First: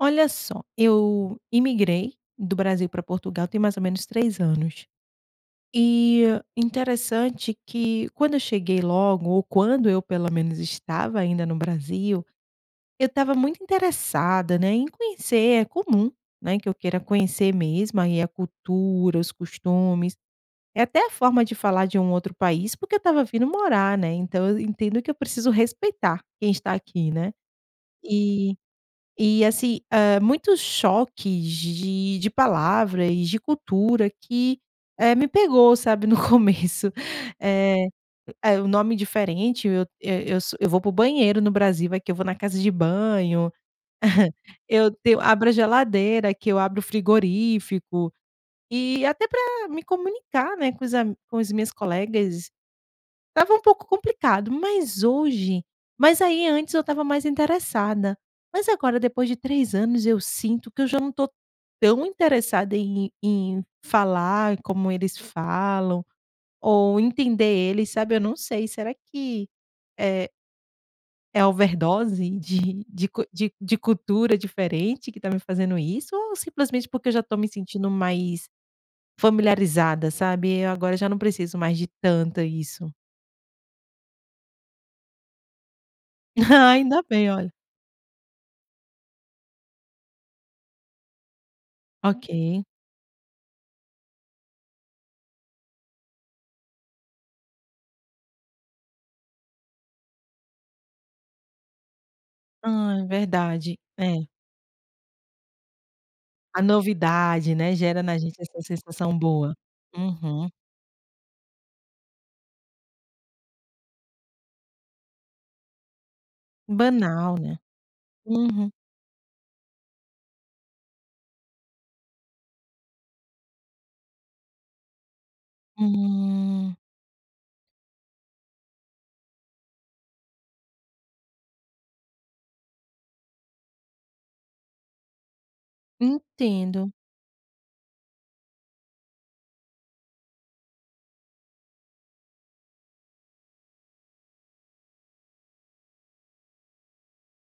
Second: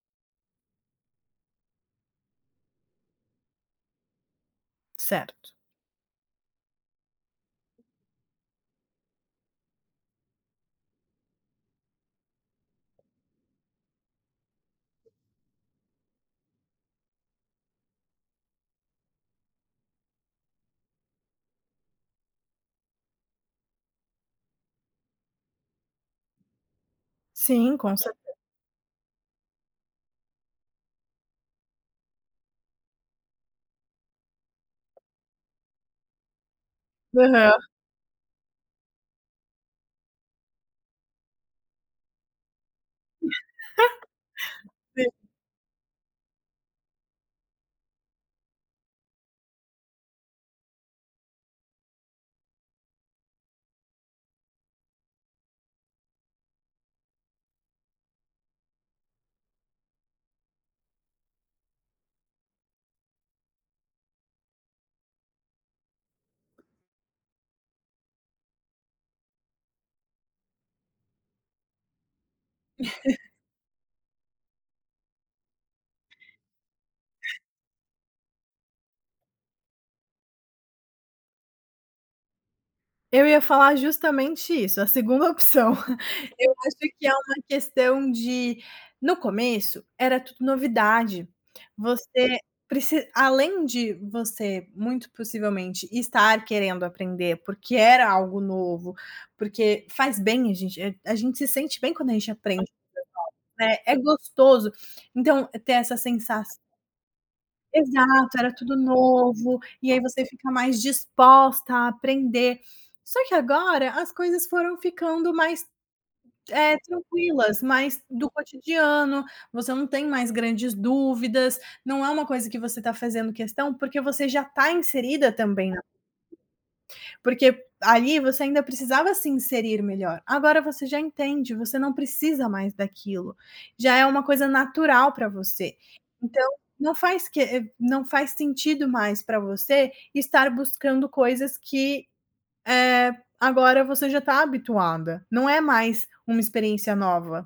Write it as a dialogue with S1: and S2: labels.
S1: Olha só, eu imigrei do Brasil pra Portugal tem mais ou menos 3 anos.
S2: Certo.
S1: E interessante que quando eu cheguei logo, ou quando eu pelo menos estava ainda no Brasil, eu estava muito interessada, né, em conhecer. É comum, né, que eu queira conhecer mesmo aí a cultura, os costumes, é até a forma de falar de um outro país, porque eu estava vindo morar, né, então eu entendo que eu preciso respeitar quem está aqui, né?
S2: Sim, com certe
S1: E e assi hã, muitos choques de de palavra e de cultura que, eh, me pegou, sabe, no começo.
S2: Aham.
S1: Eh, é o nome diferente, eu eu eu vou para o banheiro no Brasil, aqui eu vou na casa de banho, eu te eu
S2: Sim.
S1: abro a geladeira, aqui eu abro o frigorífico, e até pra me comunicar, né, com os am com as minhas colegas, estava um pouco complicado, mas hoje mas aí antes eu estava mais interessada. Mas agora, depois de 3 anos eu sinto que eu já não tô tão interessada em em falar como eles falam ou entender eles, sabe? Eu não sei, será que, eh é overdose de de cu de de cultura diferente que tá me fazendo isso, ou simplesmente porque eu já tô me sentindo mais familiarizada, sabe? E eu agora já não preciso mais de tanto isso.
S2: Eu ia falar justamente isso, a segunda opção, eu
S1: Hã.
S2: acho
S1: Ainda
S2: que é
S1: bem,
S2: uma
S1: olha.
S2: questão de no começo era tudo novidade, você
S1: Okay.
S2: preci além de você muito possivelmente estar querendo aprender, porque era algo novo, porque faz bem a gen a gente se sente bem quando a gente aprende coisas
S1: Hã,
S2: novas,
S1: verdade,
S2: né, é
S1: é.
S2: gostoso! Então ter essa sensa
S1: A novidade, né, gera na gente
S2: Exato, era
S1: essa
S2: tudo
S1: sensação boa.
S2: novo, e aí você
S1: Uhum.
S2: fica mais disposta a aprender, só que agora as coisas foram ficando mais, eh,
S1: Banal, né,
S2: tranquilas, mais do
S1: uhum.
S2: cotidiano, você não tem mais grandes dúvidas, não é uma coisa que você tá fazendo questão, porque você já tá inserida também na
S1: Hum.
S2: Porque ali você ainda precisava se inserir melhor, agora você já entende, você não precisa mais daquilo, já é uma coisa natural pra você, então
S1: Entendo.
S2: não faz que não faz sentido mais pra você estar buscando coisas que, eh, agora você já tá habituada, não é mais uma experiência nova.